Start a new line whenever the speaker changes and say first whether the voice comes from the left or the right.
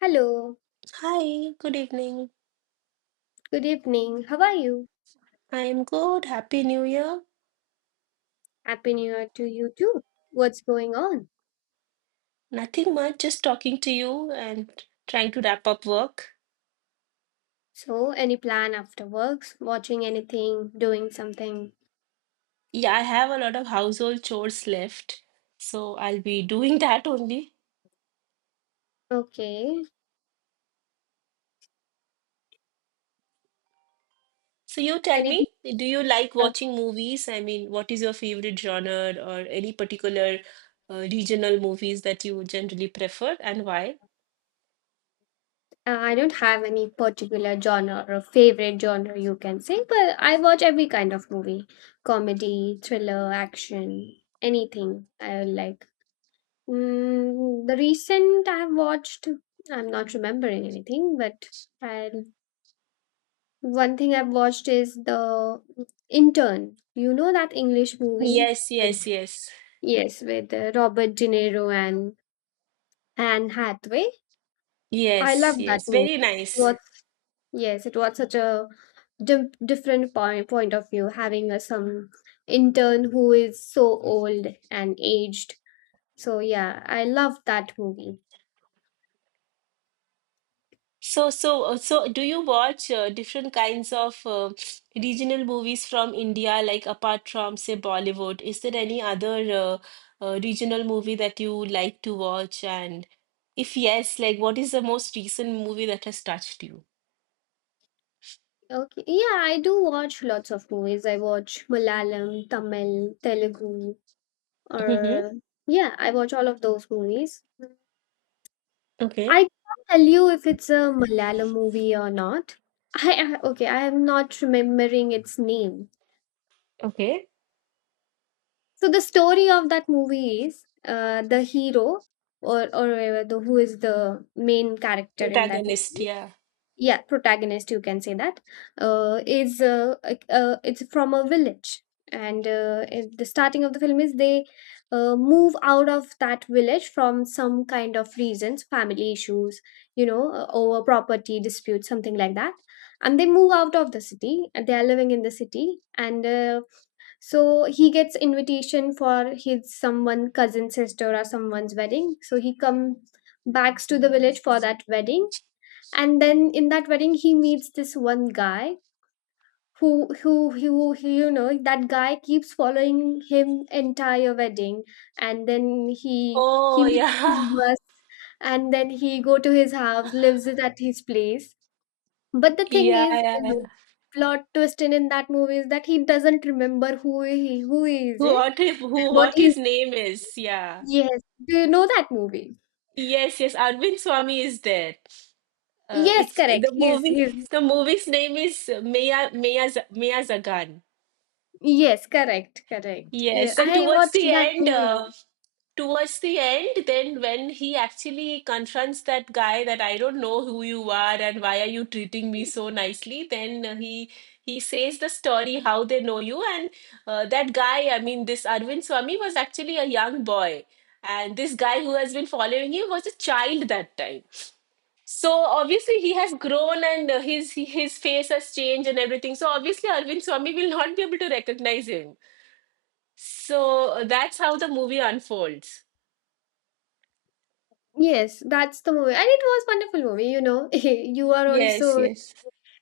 left: Hello,
right: Hi, good evening.
left: good evening. How are you?
right: I am good. Happy New Year.
left: Happy New Year to you too. What's going on?
right: Nothing much, just talking to you and trying to wrap up work.
left: So, any plan after works? Watching anything? Doing something?
right: Yeah, I have a lot of household chores left, so I'll be doing that only.
left: Okay.
right: So you tell
left: Anything?
right: me, do you like
left: Uh,
right: watching movies? I mean, what is your favorite genre or any particular regional movies that you generally prefer and why?
left: I don't have any particular genre or favorite genre you can say, but I watch every kind of movie comedy, thriller, action, anything I like. The recent I've watched, I'm not remembering anything, but I One thing I've watched is the Intern. You know that English movie
right: Yes,
left: with
right: yes, yes.
left: yes, with Robert De Niro and Anne Hathaway. I
right: Yes,
left: love that
right: yes. Very
left: movie. It
right: nice.
left: was yes, it was such a different point of view having some intern who is so old and aged. So yeah, I love that movie.
right: So, do you watch different kinds of regional movies from India, like apart from, say, Bollywood? Is there any other regional movie that you like to watch? And if yes, like, what is the most recent movie that has touched you?
left: Okay, yeah, I do watch lots of movies. I watch Malayalam, Tamil, Telugu,
right: Mm-hmm.
left: or yeah, I watch all of those movies.
right: Okay.
left: I can't tell you if it's a Malayalam movie or not. Okay, I am not remembering its name.
right: Okay.
left: So the story of that movie is the hero or the who is the main character in that
right: Protagonist,
left: movie.
right: yeah.
left: Yeah, protagonist you can say that is like, it's from a village and the starting of the film is they move out of that village from some kind of reasons family issues you know over property disputes something like that, and they move out of the city and they are living in the city, and so he gets invitation for his someone cousin sister or someone's wedding, so he comes back to the village for that wedding, and then in that wedding he meets this one guy who, you know that guy keeps following him entire wedding, and then he
right: Oh,
left: misses his
right: yeah.
left: bus, and then he go to his house lives it at his place, but the thing
right: Yeah,
left: is
right: yeah,
left: you know,
right: yeah.
left: plot twist in that movie is that he doesn't remember who he is, eh?
right: What if, who,
left: What
right: what
left: he
right: his name is? Yeah.
left: yes, do you know that movie?
right: Yes, yes. Arvind Swami is there.
left: Yes,
right: It's
left: correct,
right: the movie.
left: he is.
right: The movie's name is Maya Zagan.
left: Yes, correct, yeah,
right: Yes, and
left: I watched that movie.
right: towards the end, then when he actually confronts that guy that I don't know who you are and why are you treating me so nicely, then he says the story how they know you and that guy. I mean, this Arvind Swami was actually a young boy, and this guy who has been following him was a child that time. So obviously he has grown and his face has changed and everything. So obviously Arvind Swami will not be able to recognize him. So that's how the movie unfolds.
left: Yes, that's the movie. And it was wonderful movie, you know. You are
right: Yes,
left: also
right: yes.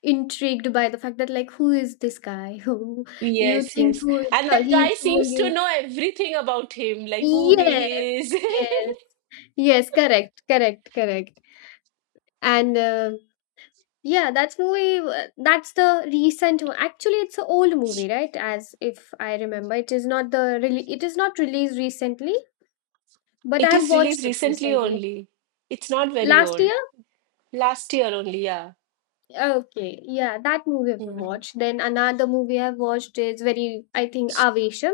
left: intrigued by the fact that like who is this guy? Who you
right: Yes,
left: think
right: yes.
left: who is
right: And that
left: he is
right: guy
left: someone
right: seems to
left: great.
right: know everything about him, like who
left: Yes,
right: he is.
left: yes. Yes, correct. And yeah, that's the recent one. Actually, it's an old movie, right? As if I remember, it is not the really it is not released recently, but I
right: It
left: have
right: is
left: watched
right: released
left: it
right: recently
left: recently.
right: only. It's not very
left: Last year?
right: old. Last year only, yeah.
left: Okay, yeah, that movie I've
right: Yeah.
left: watched. Then another movie I've watched is very, I think, Avesham.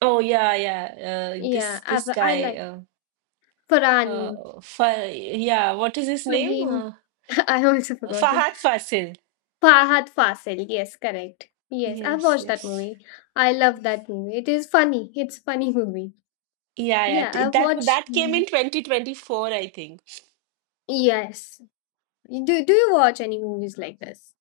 right: Oh, yeah, yeah. Uh, this this
left: I
right: guy
left: like
right: uh,
left: Farhan,
right: uh, Fa- yeah, what is his name?
left: Farheen. I also forgot it.
right: Fahad Fasil.
left: Fahad Fasil. Yes, correct. Yes, I've
right: Yes,
left: watched that
right: yes.
left: movie. I love that movie. It is funny. It's funny movie.
right: Yeah, yeah.
left: Yeah,
right: T-
left: I've
right: That
left: watched.
right: that came in 2024, I think.
left: Yes. Do you watch any movies like this?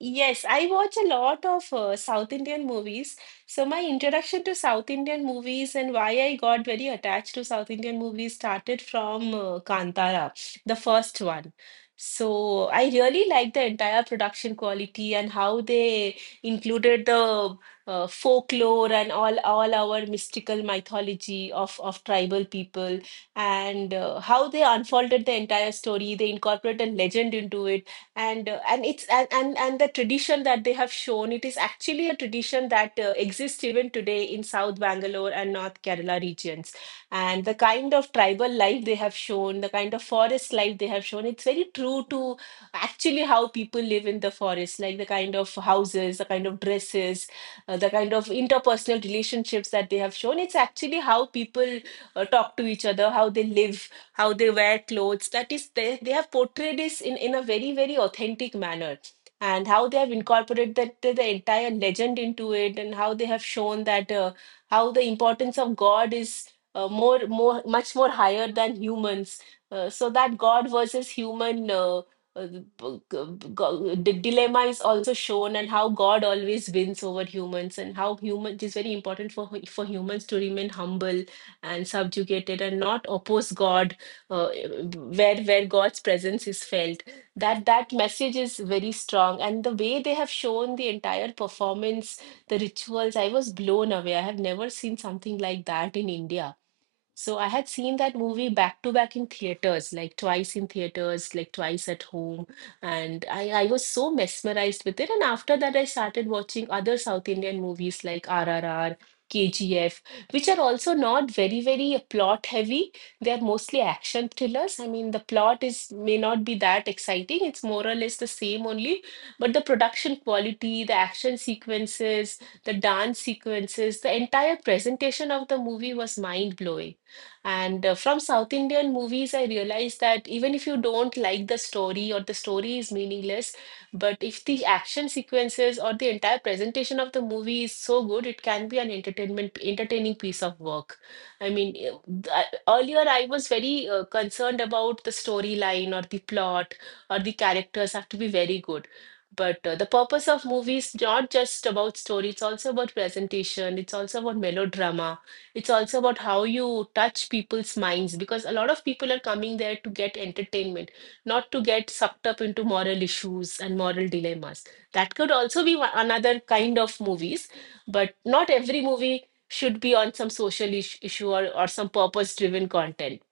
right: Yes, I watch a lot of South Indian movies. So my introduction to South Indian movies and why I got very attached to South Indian movies started from Kantara, the first one. So I really liked the entire production quality and how they included the folklore and all our mystical mythology of tribal people and how they unfolded the entire story. They incorporated legend into it and and the tradition that they have shown, it is actually a tradition that exists even today in south Bangalore and north Kerala regions, and the kind of tribal life they have shown, the kind of forest life they have shown, it's very true to actually how people live in the forest, like the kind of houses, the kind of dresses, the kind of interpersonal relationships that they have shown, it's actually how people talk to each other, how they live, how they wear clothes. That is, they have portrayed this in a very, very authentic manner. And how they have incorporated that the entire legend into it, and how they have shown that how the importance of God is much more higher than humans. So that God versus human uh, b- g- b- the dilemma is also shown, and how God always wins over humans, and how human it is very important for for humans to remain humble and subjugated and not oppose God, uh, where God's presence is felt. That message is very strong, and the way they have shown the entire performance, the rituals, I was blown away. I have never seen something like that in India, so I had seen that movie back to back in theaters, like twice in theaters, like twice at home. And I was so mesmerized with it. And after that, I started watching other South Indian movies like RRR, KGF, which are also not very, very plot heavy. They are mostly action thrillers. I mean, the plot is may not be that exciting. It's more or less the same only, but the production quality, the action sequences, the dance sequences, the entire presentation of the movie was mind blowing. And from South Indian movies, I realized that even if you don't like the story or the story is meaningless, but if the action sequences or the entire presentation of the movie is so good, it can be an entertainment entertaining piece of work. I mean, earlier I was very concerned about the storyline or the plot or the characters have to be very good. But the purpose of movies not just about story, it's also about presentation, it's also about melodrama, it's also about how you touch people's minds, because a lot of people are coming there to get entertainment, not to get sucked up into moral issues and moral dilemmas. That could also be another kind of movies, but not every movie should be on some social issue or some purpose driven content.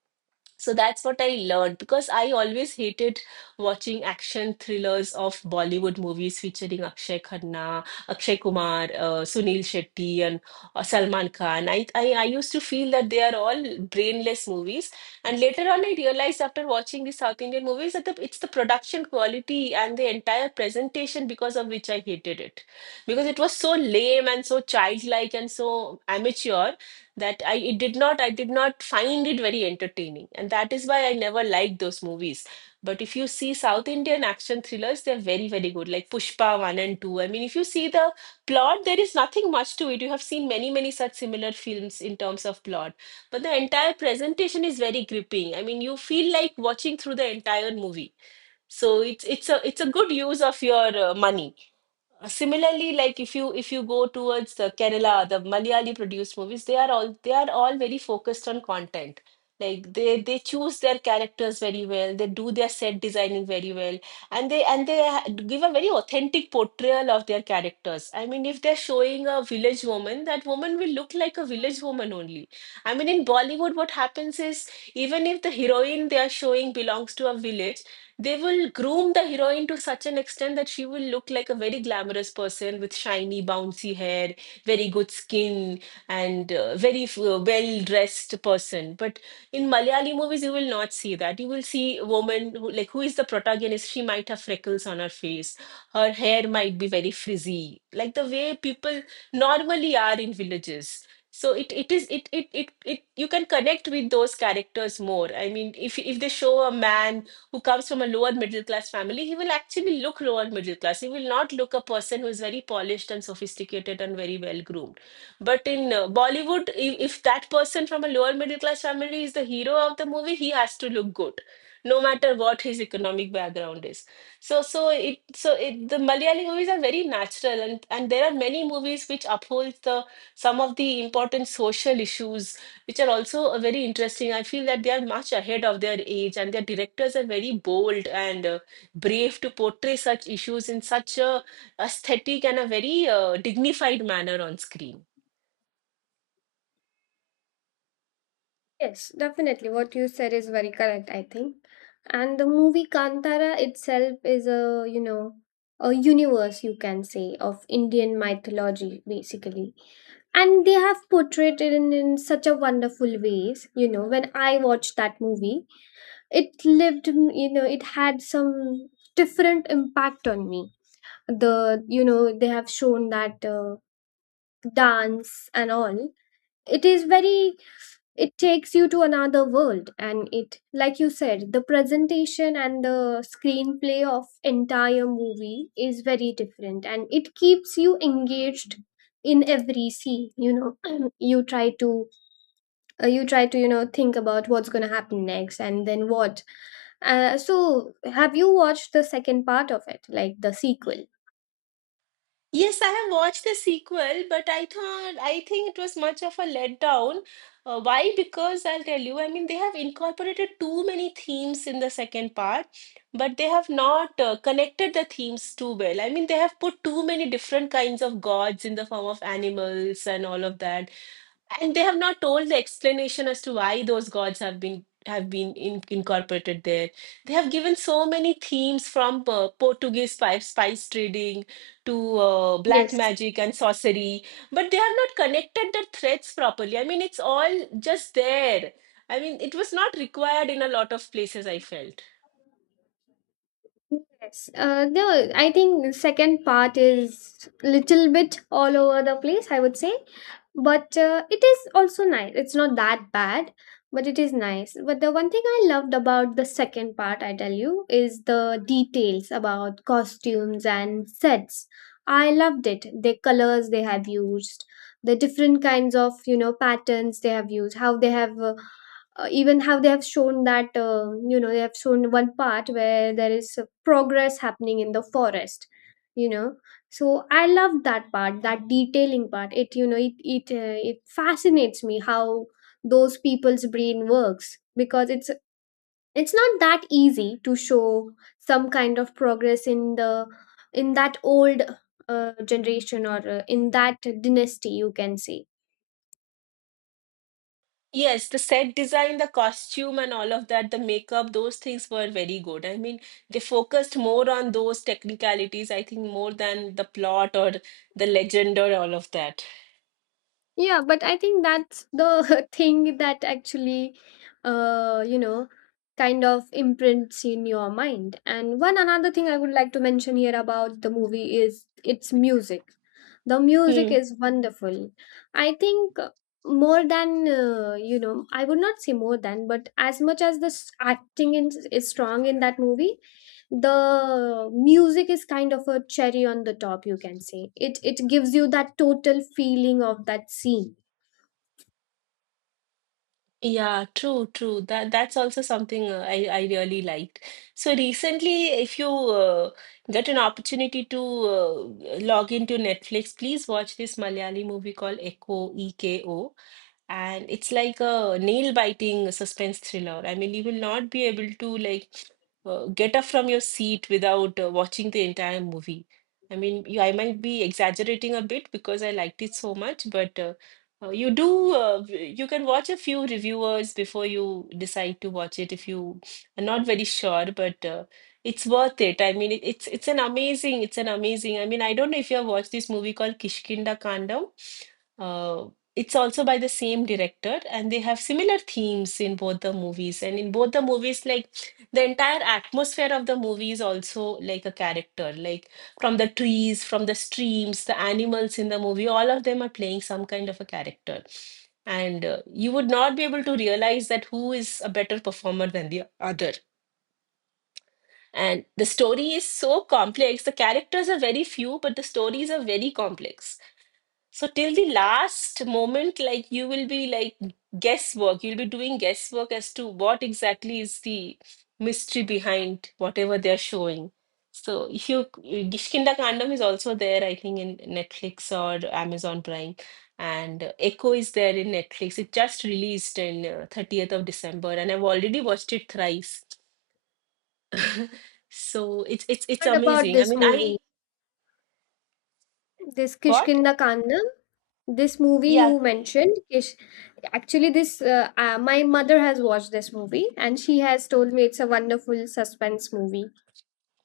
right: So that's what I learned, because I always hated watching action thrillers of Bollywood movies featuring Akshay Khanna, Akshay Kumar, Sunil Shetty, and Salman Khan. I used to feel that they are all brainless movies. And later on, I realized after watching the South Indian movies that it's the production quality and the entire presentation because of which I hated it. Because it was so lame and so childlike and so amateur that I did not find it very entertaining, and that is why I never liked those movies. But if you see South Indian action thrillers, they're very very good, like Pushpa one and two. I mean, if you see the plot, there is nothing much to it. You have seen many many such similar films in terms of plot, but the entire presentation is very gripping. I mean, you feel like watching through the entire movie. So it's a good use of your money. Similarly, like if you go towards the Kerala, the Malayali produced movies, they are all very focused on content. Like they choose their characters very well, they do their set designing very well, and they give a very authentic portrayal of their characters. I mean, if they're showing a village woman, that woman will look like a village woman only. I mean, in Bollywood, what happens is, even if the heroine they are showing belongs to a village, they will groom the heroine to such an extent that she will look like a very glamorous person with shiny, bouncy hair, very good skin, and well-dressed person. But in Malayali movies, you will not see that. You will see a woman who, like, who is the protagonist? She might have freckles on her face. Her hair might be very frizzy, like the way people normally are in villages. So it is it it it it you can connect with those characters more. I mean, if they show a man who comes from a lower middle class family, he will actually look lower middle class. He will not look a person who is very polished and sophisticated and very well groomed. But in Bollywood, if that person from a lower middle class family is the hero of the movie, he has to look good, no matter what his economic background is. So, the Malayali movies are very natural, and there are many movies which uphold the some of the important social issues, which are also a very interesting. I feel that they are much ahead of their age, and their directors are very bold and brave to portray such issues in such a aesthetic and a very dignified manner on screen.
left: Yes, definitely. What you said is very correct, I think. And the movie Kantara itself is a, you know, a universe, you can say, of Indian mythology, basically. And they have portrayed it in such a wonderful ways. You know, when I watched that movie, you know, it had some different impact on me. The, you know, they have shown that dance and all. It is very It takes you to another world, and it like you said the presentation and the screenplay of entire movie is very different, and it keeps you engaged in every scene, you know. You try to you know think about what's going to happen next, and then what so have you watched the second part of it, like the sequel?
right: Yes, I have watched the sequel, but I think it was much of a letdown. Why? Because I'll tell you, I mean, they have incorporated too many themes in the second part, but they have not connected the themes too well. I mean, they have put too many different kinds of gods in the form of animals and all of that, and they have not told the explanation as to why those gods have incorporated there. They have given so many themes from Portuguese spice trading to black
left: Yes,
right: magic and sorcery, but they have not connected the threads properly. I mean, it's all just there. I mean, it was not required in a lot of places, I felt.
left: yes. No. I think the second part is little bit all over the place, I would say, but it is also nice. It's not that bad, but it is nice. But the one thing I loved about the second part, I tell you, is the details about costumes and sets. I loved it. The colors they have used, the different kinds of you know patterns they have used, how they have even how they have shown that you know they have shown one part where there is progress happening in the forest, you know, so I love that part, that detailing part. It you know it it fascinates me how those people's brain works, because it's not that easy to show some kind of progress in the in that old generation or in that dynasty you can say.
right: Yes, the set design, the costume, and all of that, the makeup, those things were very good. I mean, they focused more on those technicalities, I think, more than the plot or the legend or all of that.
left: Yeah, but I think that's the thing that actually, you know, kind of imprints in your mind. And one another thing I would like to mention here about the movie is its music. The music
right: Hmm.
left: is wonderful. I think more than, you know, I would not say more than, but as much as the acting in, is strong in that movie, the music is kind of a cherry on the top, you can say. It gives you that total feeling of that scene.
right: Yeah, true, true. That's also something I really liked. So recently, if you get an opportunity to log into Netflix, please watch this Malayali movie called Echo, EKO, and it's like a nail-biting suspense thriller. I mean, you will not be able to like get up from your seat without watching the entire movie. I mean, I might be exaggerating a bit because I liked it so much, but you do, you can watch a few reviewers before you decide to watch it if you are not very sure, but it's worth it. I mean, it's an amazing, it's an amazing. I mean, I don't know if you have watched this movie called Kishkinda Kandam. Uh, it's also by the same director, and they have similar themes in both the movies. And in both the movies, like the entire atmosphere of the movie is also like a character. Like from the trees, from the streams, the animals in the movie, all of them are playing some kind of a character. And you would not be able to realize that who is a better performer than the other. And the story is so complex. The characters are very few, but the stories are very complex, so till the last moment, like you will be like guesswork. You'll be doing guesswork as to what exactly is the mystery behind whatever they're showing. So if you Kishkinda Kandam is also there, I think in Netflix or Amazon Prime, and Echo is there in Netflix. It just released in 30th of December, and I've already watched it thrice. So it's
left: Heard about
right: amazing. I
left: this
right: mean,
left: movie,
right: I
left: this
right: what?
left: Kishkinda Kandam. This movie
right: Yeah.
left: you mentioned, Kish, actually, this my mother has watched this movie and she has told me it's a wonderful suspense movie.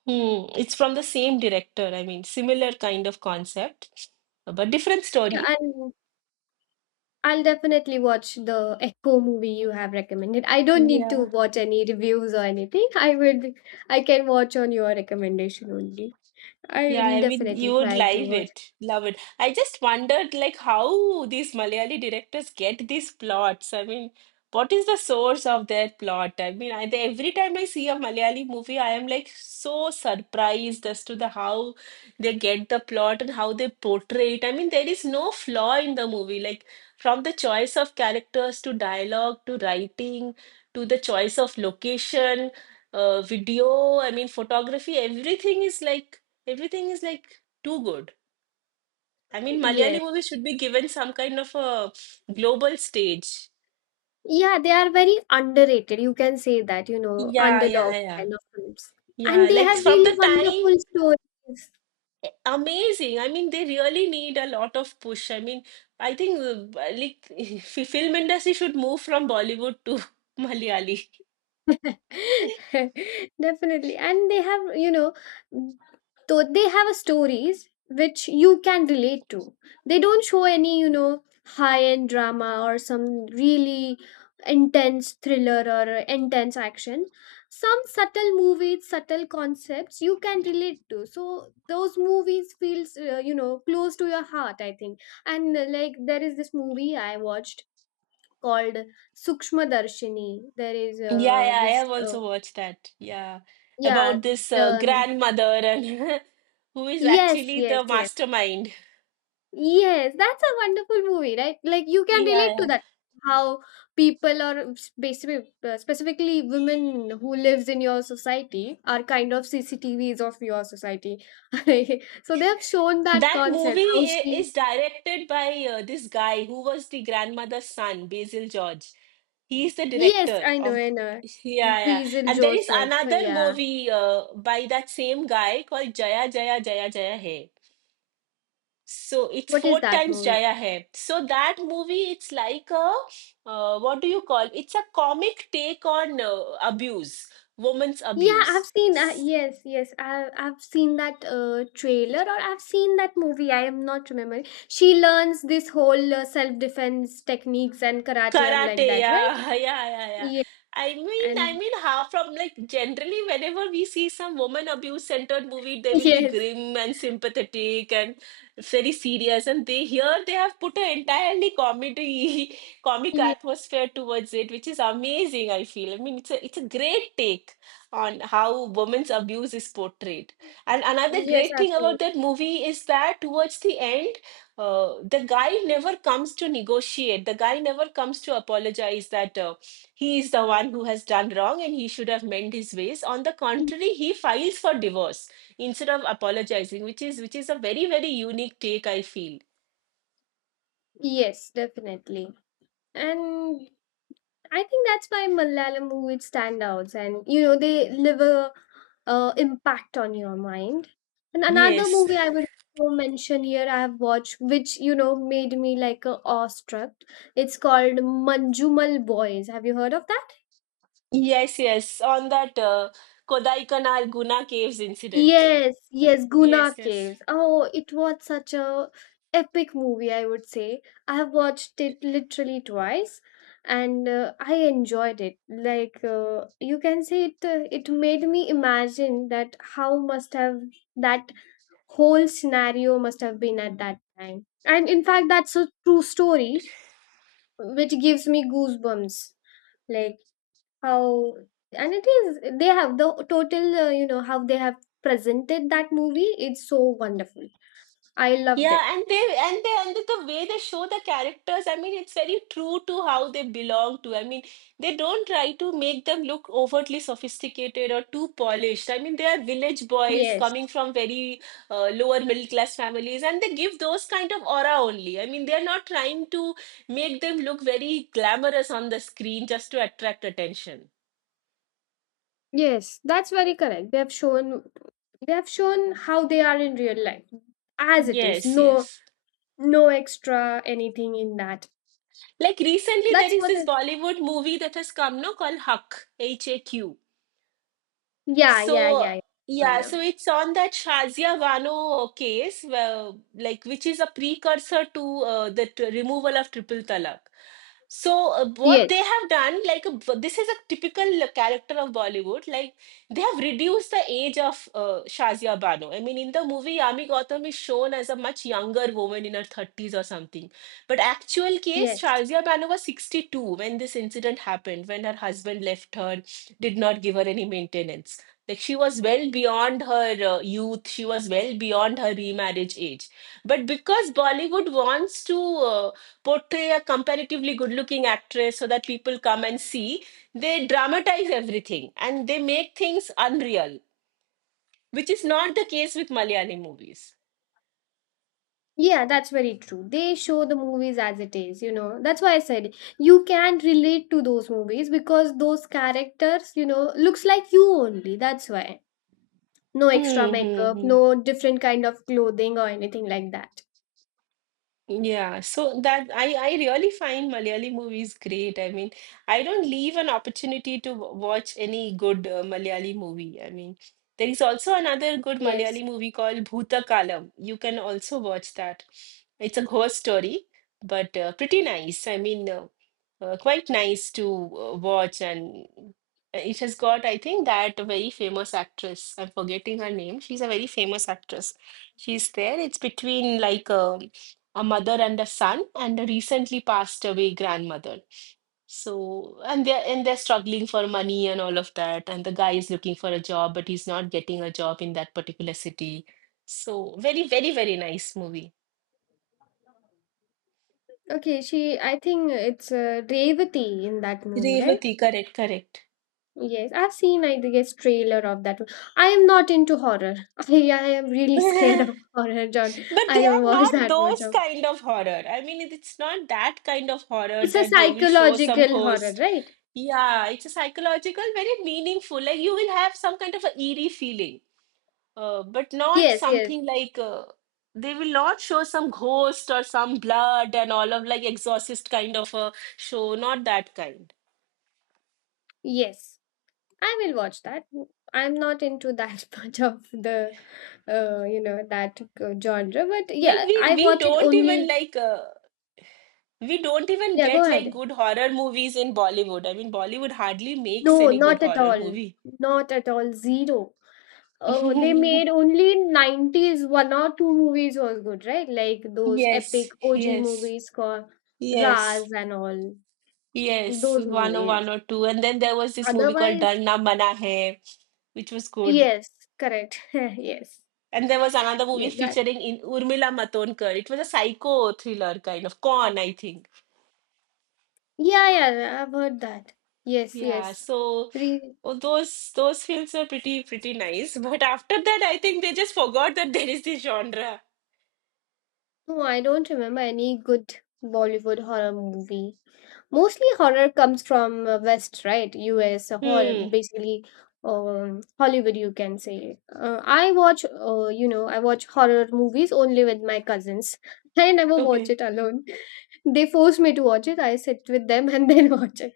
right: Hmm, it's from the same director. I mean, similar kind of concept, but different
left: Yeah,
right: story.
left: and I'll definitely watch the Echo movie you have recommended. I don't need to
right: Yeah.
left: watch any reviews or anything. I would, I can watch on your recommendation only. I
right: Yeah,
left: will
right: I mean,
left: definitely
right: you would
left: try to
right: live
left: watch.
right: it, love it. I just wondered, like, how these Malayali directors get these plots. I mean, what is the source of their plot? Every time I see a Malayali movie, I am like so surprised as to the how they get the plot and how they portray it. I mean, there is no flaw in the movie, like from the choice of characters to dialogue to writing to the choice of location, video. I mean, photography. Everything is like everything is like too good. I mean,
left: Yeah.
right: Malayali movies should be given some kind of a global stage.
left: Yeah, they are very underrated. You can say that, you know,
right: Yeah, yeah,
left: underdogs
right: yeah.
left: kind of films. And
right: Yeah,
left: they
right: like
left: have
right: from
left: really
right: the time,
left: wonderful stories.
right: eh, amazing. I mean, they really need a lot of push. I mean, I think like film industry should move from Bollywood to Malayali.
left: Definitely. And they have, you know, though they have a stories which you can relate to. They don't show any, you know, high-end drama or some really intense thriller or intense action. Some subtle movies, subtle concepts you can relate to. So those movies feels, you know, close to your heart, I think. And like there is this movie I watched called Sukshma Darshini. There is
right: Yeah, yeah, I
left: this
right: have also watched that. Yeah,
left: yeah,
right: about this
left: the
right: grandmother and who is
left: yes,
right: actually
left: yes,
right: the
left: yes.
right: mastermind.
left: Yes, that's a wonderful movie, right? Like you can
right: Yeah,
left: relate to
right: yeah.
left: that. How people or basically specifically women who lives in your society are kind of CCTVs of your society. So they have shown that
right: That
left: concept. How
right: movie i-
left: she
right: is directed by this guy who was the grandmother's son, Basil George. He's the
left: Yes,
right: director
left: I know,
right: of.
left: I know.
right: Yeah, yeah.
left: Basil
right: And there is
left: Joseph.
right: another
left: Yeah.
right: movie by that same guy called Jaya Jaya Jaya Jaya Hai. So it's
left: What is
right: four
left: that
right: times
left: movie?
right: Jaya Hai. So that movie, it's like a what do you call? It's a comic take on abuse, women's
left: Yeah, I've
right: abuse.
left: seen. Yes, yes, I've seen that trailer, or I've seen that movie. I am not remembering. She learns this whole self defense techniques and karate and like
right: Karate,
left: that, right?
right: yeah, yeah, yeah, yeah.
left: Yeah,
right: I mean, I
left: and
right: mean, how from like generally, whenever we see some woman abuse centered movie, they will be
left: yes,
right: grim and sympathetic and very serious. And they here they have put an entirely comedy, comic
left: yes,
right: atmosphere towards it, which is amazing. I feel. I mean, it's a great take on how women's abuse is portrayed. And another
left: yes,
right: great
left: I've
right: thing
left: seen.
right: about that movie is that towards the end the guy never comes to negotiate. The guy never comes to apologize that he is the one who has done wrong and he should have mend his ways. On the contrary, he files for divorce instead of apologizing, which is a very, very unique take. I feel.
left: Yes, definitely. And I think that's why Malayalam movies stand out, and you know they leave a impact on your mind. And another
right: Yes.
left: movie I would also mention here I have watched, which you know made me like a awestruck. It's called Manjumal Boys. Have you heard of that?
right: Yes, yes. On that Kodaikanal Guna Caves incident.
left: Yes, yes, Guna
right: Yes, yes.
left: Caves. Oh, it was such a epic movie, I would say. I have watched it literally twice, and I enjoyed it. Like you can say, it made me imagine that how must have that whole scenario must have been at that time. And in fact, that's a true story, which gives me goosebumps. Like how, and it is they have the total you know how they have presented that movie, it's so wonderful, I loved
right: Yeah,
left: it.
right: and they and the way they show the characters, I mean, it's very true to how they belong to. I mean, they don't try to make them look overtly sophisticated or too polished. I mean, they are village boys
left: Yes,
right: coming from very lower middle class families, and they give those kind of aura only. I mean, they are not trying to make them look very glamorous on the screen just to attract attention.
left: yes, that's very correct. They have shown how they are in real life as it is,
right: Yes,
left: no
right: yes.
left: no extra anything in that.
right: Like recently, there
left: that's
right: is
left: what I,
right: this Bollywood movie that has come, no, called Huck, HAQ.
left: yeah, yeah,
right: So
left: yeah, yeah, I
right: yeah,
left: know.
right: so it's on that Shazia Bano case, well, like which is a precursor to the removal of triple talaq. So what they
left: Yes,
right: have done, this is a typical character of Bollywood, like they have reduced the age of Shazia Bano. I mean, in the movie, Yami Gautam is shown as a much younger woman in her 30s or something. But actual case,
left: yes.
right: Shazia Bano was 62 when this incident happened, when her husband left her, did not give her any maintenance. Like she was well beyond her youth, she was well beyond her remarriage age. But because Bollywood wants to uh, portray a comparatively good looking actress so that people come and see, they dramatize everything and they make things unreal, which is not the case with Malayali movies.
left: Yeah, that's very true. They show the movies as it is, you know. That's why I said you can relate to those movies because those characters, you know, looks like you only. That's why. No extra
right: Hmm. Hmm.
left: makeup,
right: Hmm.
left: no different kind of clothing or anything like that.
right: Yeah, so that I really find Malayali movies great. I mean, I don't leave an opportunity to watch any good Malayali movie. I mean, there is also another good
left: Yes.
right: Malayali movie called Bhutakalam. You can also watch that. It's a ghost story, but pretty nice. Quite nice to watch, and it has got, I think, that very famous actress. I'm forgetting her name. She's a very famous actress. She's there. It's between like a mother and a son, and a recently passed away grandmother. So, and they're struggling for money and all of that. And the guy is looking for a job, but he's not getting a job in that particular city. So, very, very, very nice movie.
left: Okay, she I think it's Revati in that movie, right?
right: Revati, correct, correct.
left: Yes, I've seen I guess trailer of that one. I am not into horror. I am really scared of horror, John.
right: But
left: I
right: they
left: don't
right: are
left: watch
right: not
left: that much
right: those
left: of.
right: kind of horror. I mean, it's not that kind of horror
left: It's a
right: that they will show some
left: psychological horror,
right: ghost.
left: right?
right: Yeah, it's a psychological, very meaningful. Like you will have some kind of a eerie feeling. But not
left: Yes, yes,
right: something like they will not show some ghost or some blood and all of like exorcist kind of a show not that kind
left: yes. I will watch that. I'm not into that much of you know, genre, but
right: like
left: yeah,
right: we
left: I
right: we
left: watch it
right: don't even
left: only.
right: like we don't even
left: Yeah, go
right: get like
left: ahead.
right: good horror movies in Bollywood. I mean, Bollywood hardly makes
left: No,
right: any good
left: not at
right: horror
left: all.
right: movie.
left: Not at all. Zero. They made only in 90s one or two movies was good, right? Like those epic
right: Yes,
left: OG
right: yes,
left: movies called
right: yes,
left: Raz and all.
right: yes,
left: Those
right: one or
left: movies.
right: two and then there was this movie called
left: Otherwise,
right: Darna Mana Hai, which was good.
left: yes, correct. Yes.
right: And there was another
left: Yeah,
right: movie
left: that
right: featuring in Urmila Matondkar. It was a psycho thriller kind of con, I think.
left: Yeah, yeah, yeah, I've heard that. Yes,
right: Yeah,
left: yes.
right: so
left: Re-
right: oh, those films are pretty pretty nice. But after that, I think they just forgot that there is this genre.
left: no, I don't remember any good Bollywood horror movie. Mostly horror comes from West, right? US horror,
right: Hmm.
left: basically Hollywood, you can say. I watch, I watch horror movies only with my cousins. I never watch
right: Okay.
left: it alone. They force me to watch it. I sit with them and then watch it.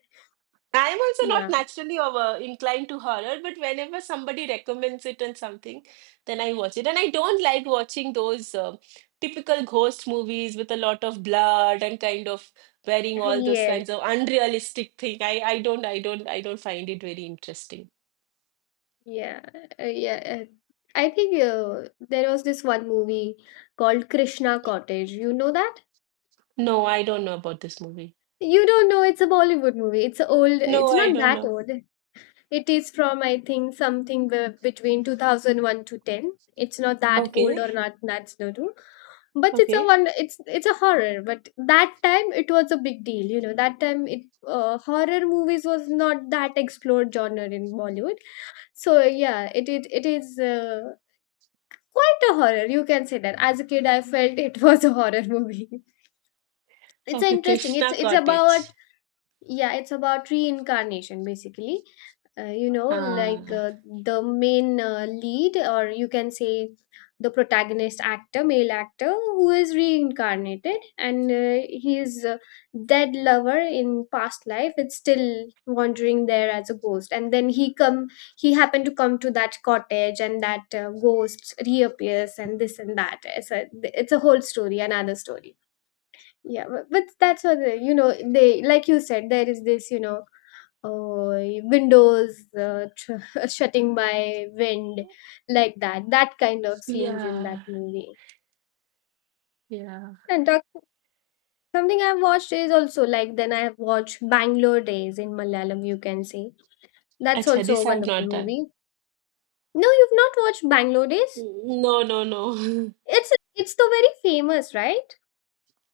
right: I'm also not
left: Yeah.
right: naturally over inclined to horror, but whenever somebody recommends it and something, then I watch it. And I don't like watching those typical ghost movies with a lot of blood and kind of wearing all those kinds
left: Yes.
right: of unrealistic thing. I don't find it very interesting.
left: Yeah, yeah. I think there was this one movie called Krishna Cottage. You know that?
right: No, I don't know about this movie.
left: You don't know. It's a Bollywood movie. It's a old. It's
right: No, I
left: not
right: don't
left: that
right: know.
left: old. It is from I think something between 2001 to ten. It's not that old
right: Okay,
left: or not that's no do. But it's a
right: okay,
left: one. It's a horror. But that time it was a big deal. You know that time it horror movies was not that explored genre in Bollywood. So yeah, it is. Quite a horror, you can say that. As a kid, I felt it was a horror movie. It's
right: okay.
left: interesting. It's
right: Krishna
left: it's about
right: Cottage.
left: yeah, it's about reincarnation basically. Like
right: Ah,
left: the main lead, or you can say the protagonist actor, male actor, who is reincarnated and his dead lover in past life is still wandering there as a ghost. And then he come, he happened to come to that cottage, and that ghost reappears, and this and that. It's a whole story, another story. Yeah, but that's what they, they, like you said, there is this, windows shutting by wind, that kind of scenes in that
right: yeah,
left: movie.
right: yeah.
left: And doc- something I've watched is also like, then I've watched Bangalore Days in Malayalam, you can say. That's
right: Acha,
left: also
right: this
left: a
right: I've
left: wonderful
right: not done.
left: movie. No, you've not watched Bangalore Days?
right: No, no, no.
left: It's the very famous, right?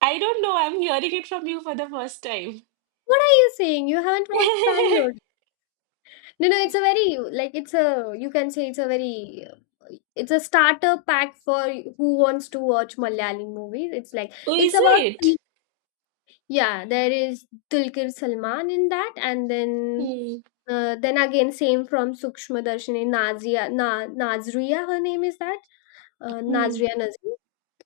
right: I don't know. I'm hearing it from you for the first time.
left: What are you saying? You haven't watched Bangalore? No, no, it's a very like it's a you can say it's a very it's a starter pack for who wants to watch Malayalam movies. It's like
right: Oh,
left: it's
right: is
left: about three.
right: it?
left: Yeah, there is Dulquer Salman in that, and
right: Hmm.
left: then again same from Sukshma Darshini Nazia Na Nazria. Her name is that
right: Hmm.
left: Nazria Nazim.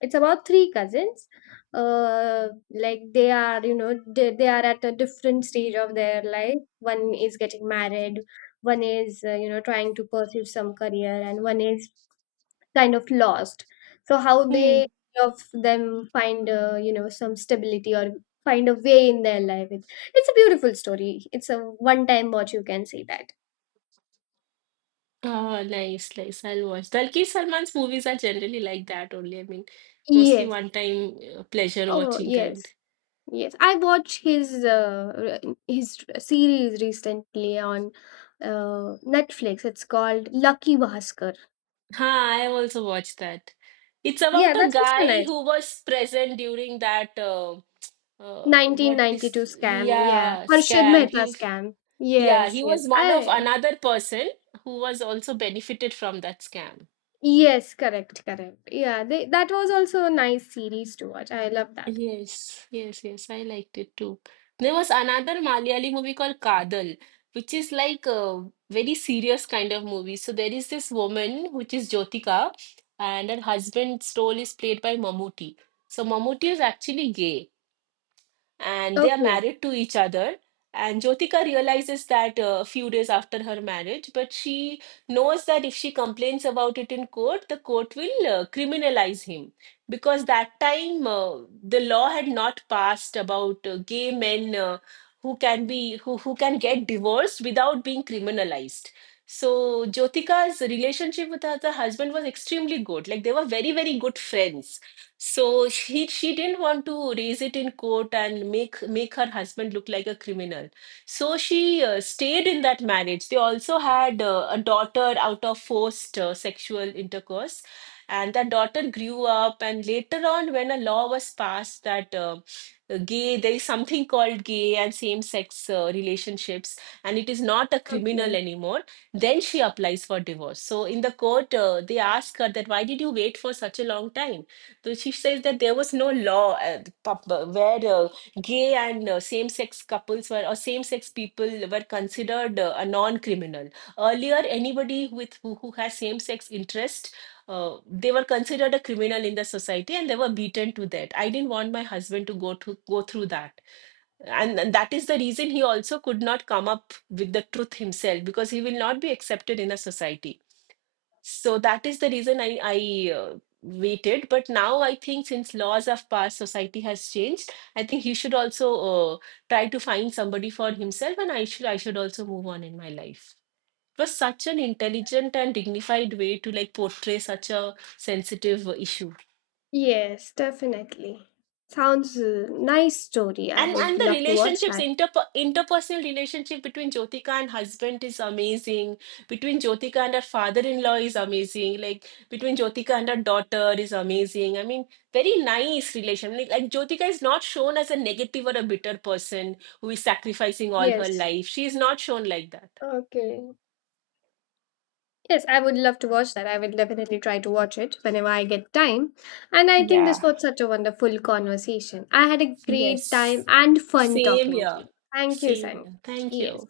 left: It's about three cousins. Like they are, they are at a different stage of their life. One is getting married, one is, trying to pursue some career, and one is kind of lost. So how they
right: Hmm.
left: of them find, some stability or find a way in their life. It's a beautiful story. It's a one-time watch. You can say that.
right: Oh, nice, nice. I'll watch. Dalki Salman's movies are generally like that only. I mean, mostly
left: Yes.
right: one-time pleasure
left: Oh
right: watching kind.
left: yes. Yes, I watched his his series recently on Netflix. It's called Lucky Bhaskar.
right: Huh, I have also watched that. It's
left: Yeah,
right: about a
left: that's also
right: guy
left: nice.
right: who was present during that uh, what is
left: 1992 scam. Yeah,
right: yeah
left: Harshad
right: scam.
left: Mehta
right: He
left: scam.
right: yeah
left: Yes,
right: he
left: yes.
right: was one of
left: I
right: another person who was also benefited from that scam.
left: yes, correct, correct. Yeah, they, that was also a nice series to watch. I love that.
right: Yes, yes, yes. I liked it too. There was another Malayali movie called Kadal, which is like a very serious kind of movie. So there is this woman, which is Jyotika, and her husband's role is played by Mammootty. So Mammootty is actually gay and they are
left: Okay,
right: married to each other. And Jyotika realizes that a few days after her marriage, but she knows that if she complains about it in court, the court will criminalize him because that time the law had not passed about gay men who can get divorced without being criminalized. So Jyotika's relationship with her husband was extremely good. Like they were very, very good friends, so she didn't want to raise it in court and make her husband look like a criminal. So she stayed in that marriage. They also had a daughter out of forced sexual intercourse, and that daughter grew up. And later on, when a law was passed that there is something called gay and same-sex relationships, and it is not a criminal
left: okay.
right: anymore. Then she applies for divorce. So in the court, they ask her that why did you wait for such a long time? So she says that there was no law at the where gay and same-sex couples were or same-sex people were considered a non-criminal. Earlier, anybody with who has same-sex interest, they were considered a criminal in the society, and they were beaten to that. I didn't want my husband to go through that, and that is the reason he also could not come up with the truth himself because he will not be accepted in a society, so that is the reason I waited. But now I think since laws have passed, society has changed. I think he should also try to find somebody for himself, and I should also move on in my life. It was such an intelligent and dignified way to like portray such a sensitive issue.
left: Yes, definitely. Sounds a nice story. I
right: and
left: would
right: and the
left: love to watch
right: relationships
left: that.
right: inter interpersonal relationship between Jyotika and husband is amazing, between Jyotika and her father-in-law is amazing, like between Jyotika and her daughter is amazing. I mean, very nice relation, like Jyotika is not shown as a negative or a bitter person who is sacrificing all her
left: Yes.
right: life. She is not shown like that.
left: Okay. Yes, I would love to watch that. I will definitely try to watch it whenever I get time. And I think this
right: Yeah.
left: was such a wonderful conversation. I had a
right: Yes.
left: great time
right: Yes,
left: and fun
right: same
left: talking to
right: here.
left: you. Thank you,
right: Same
left: Simon.
right: here, thank
left: Yes.
right: you.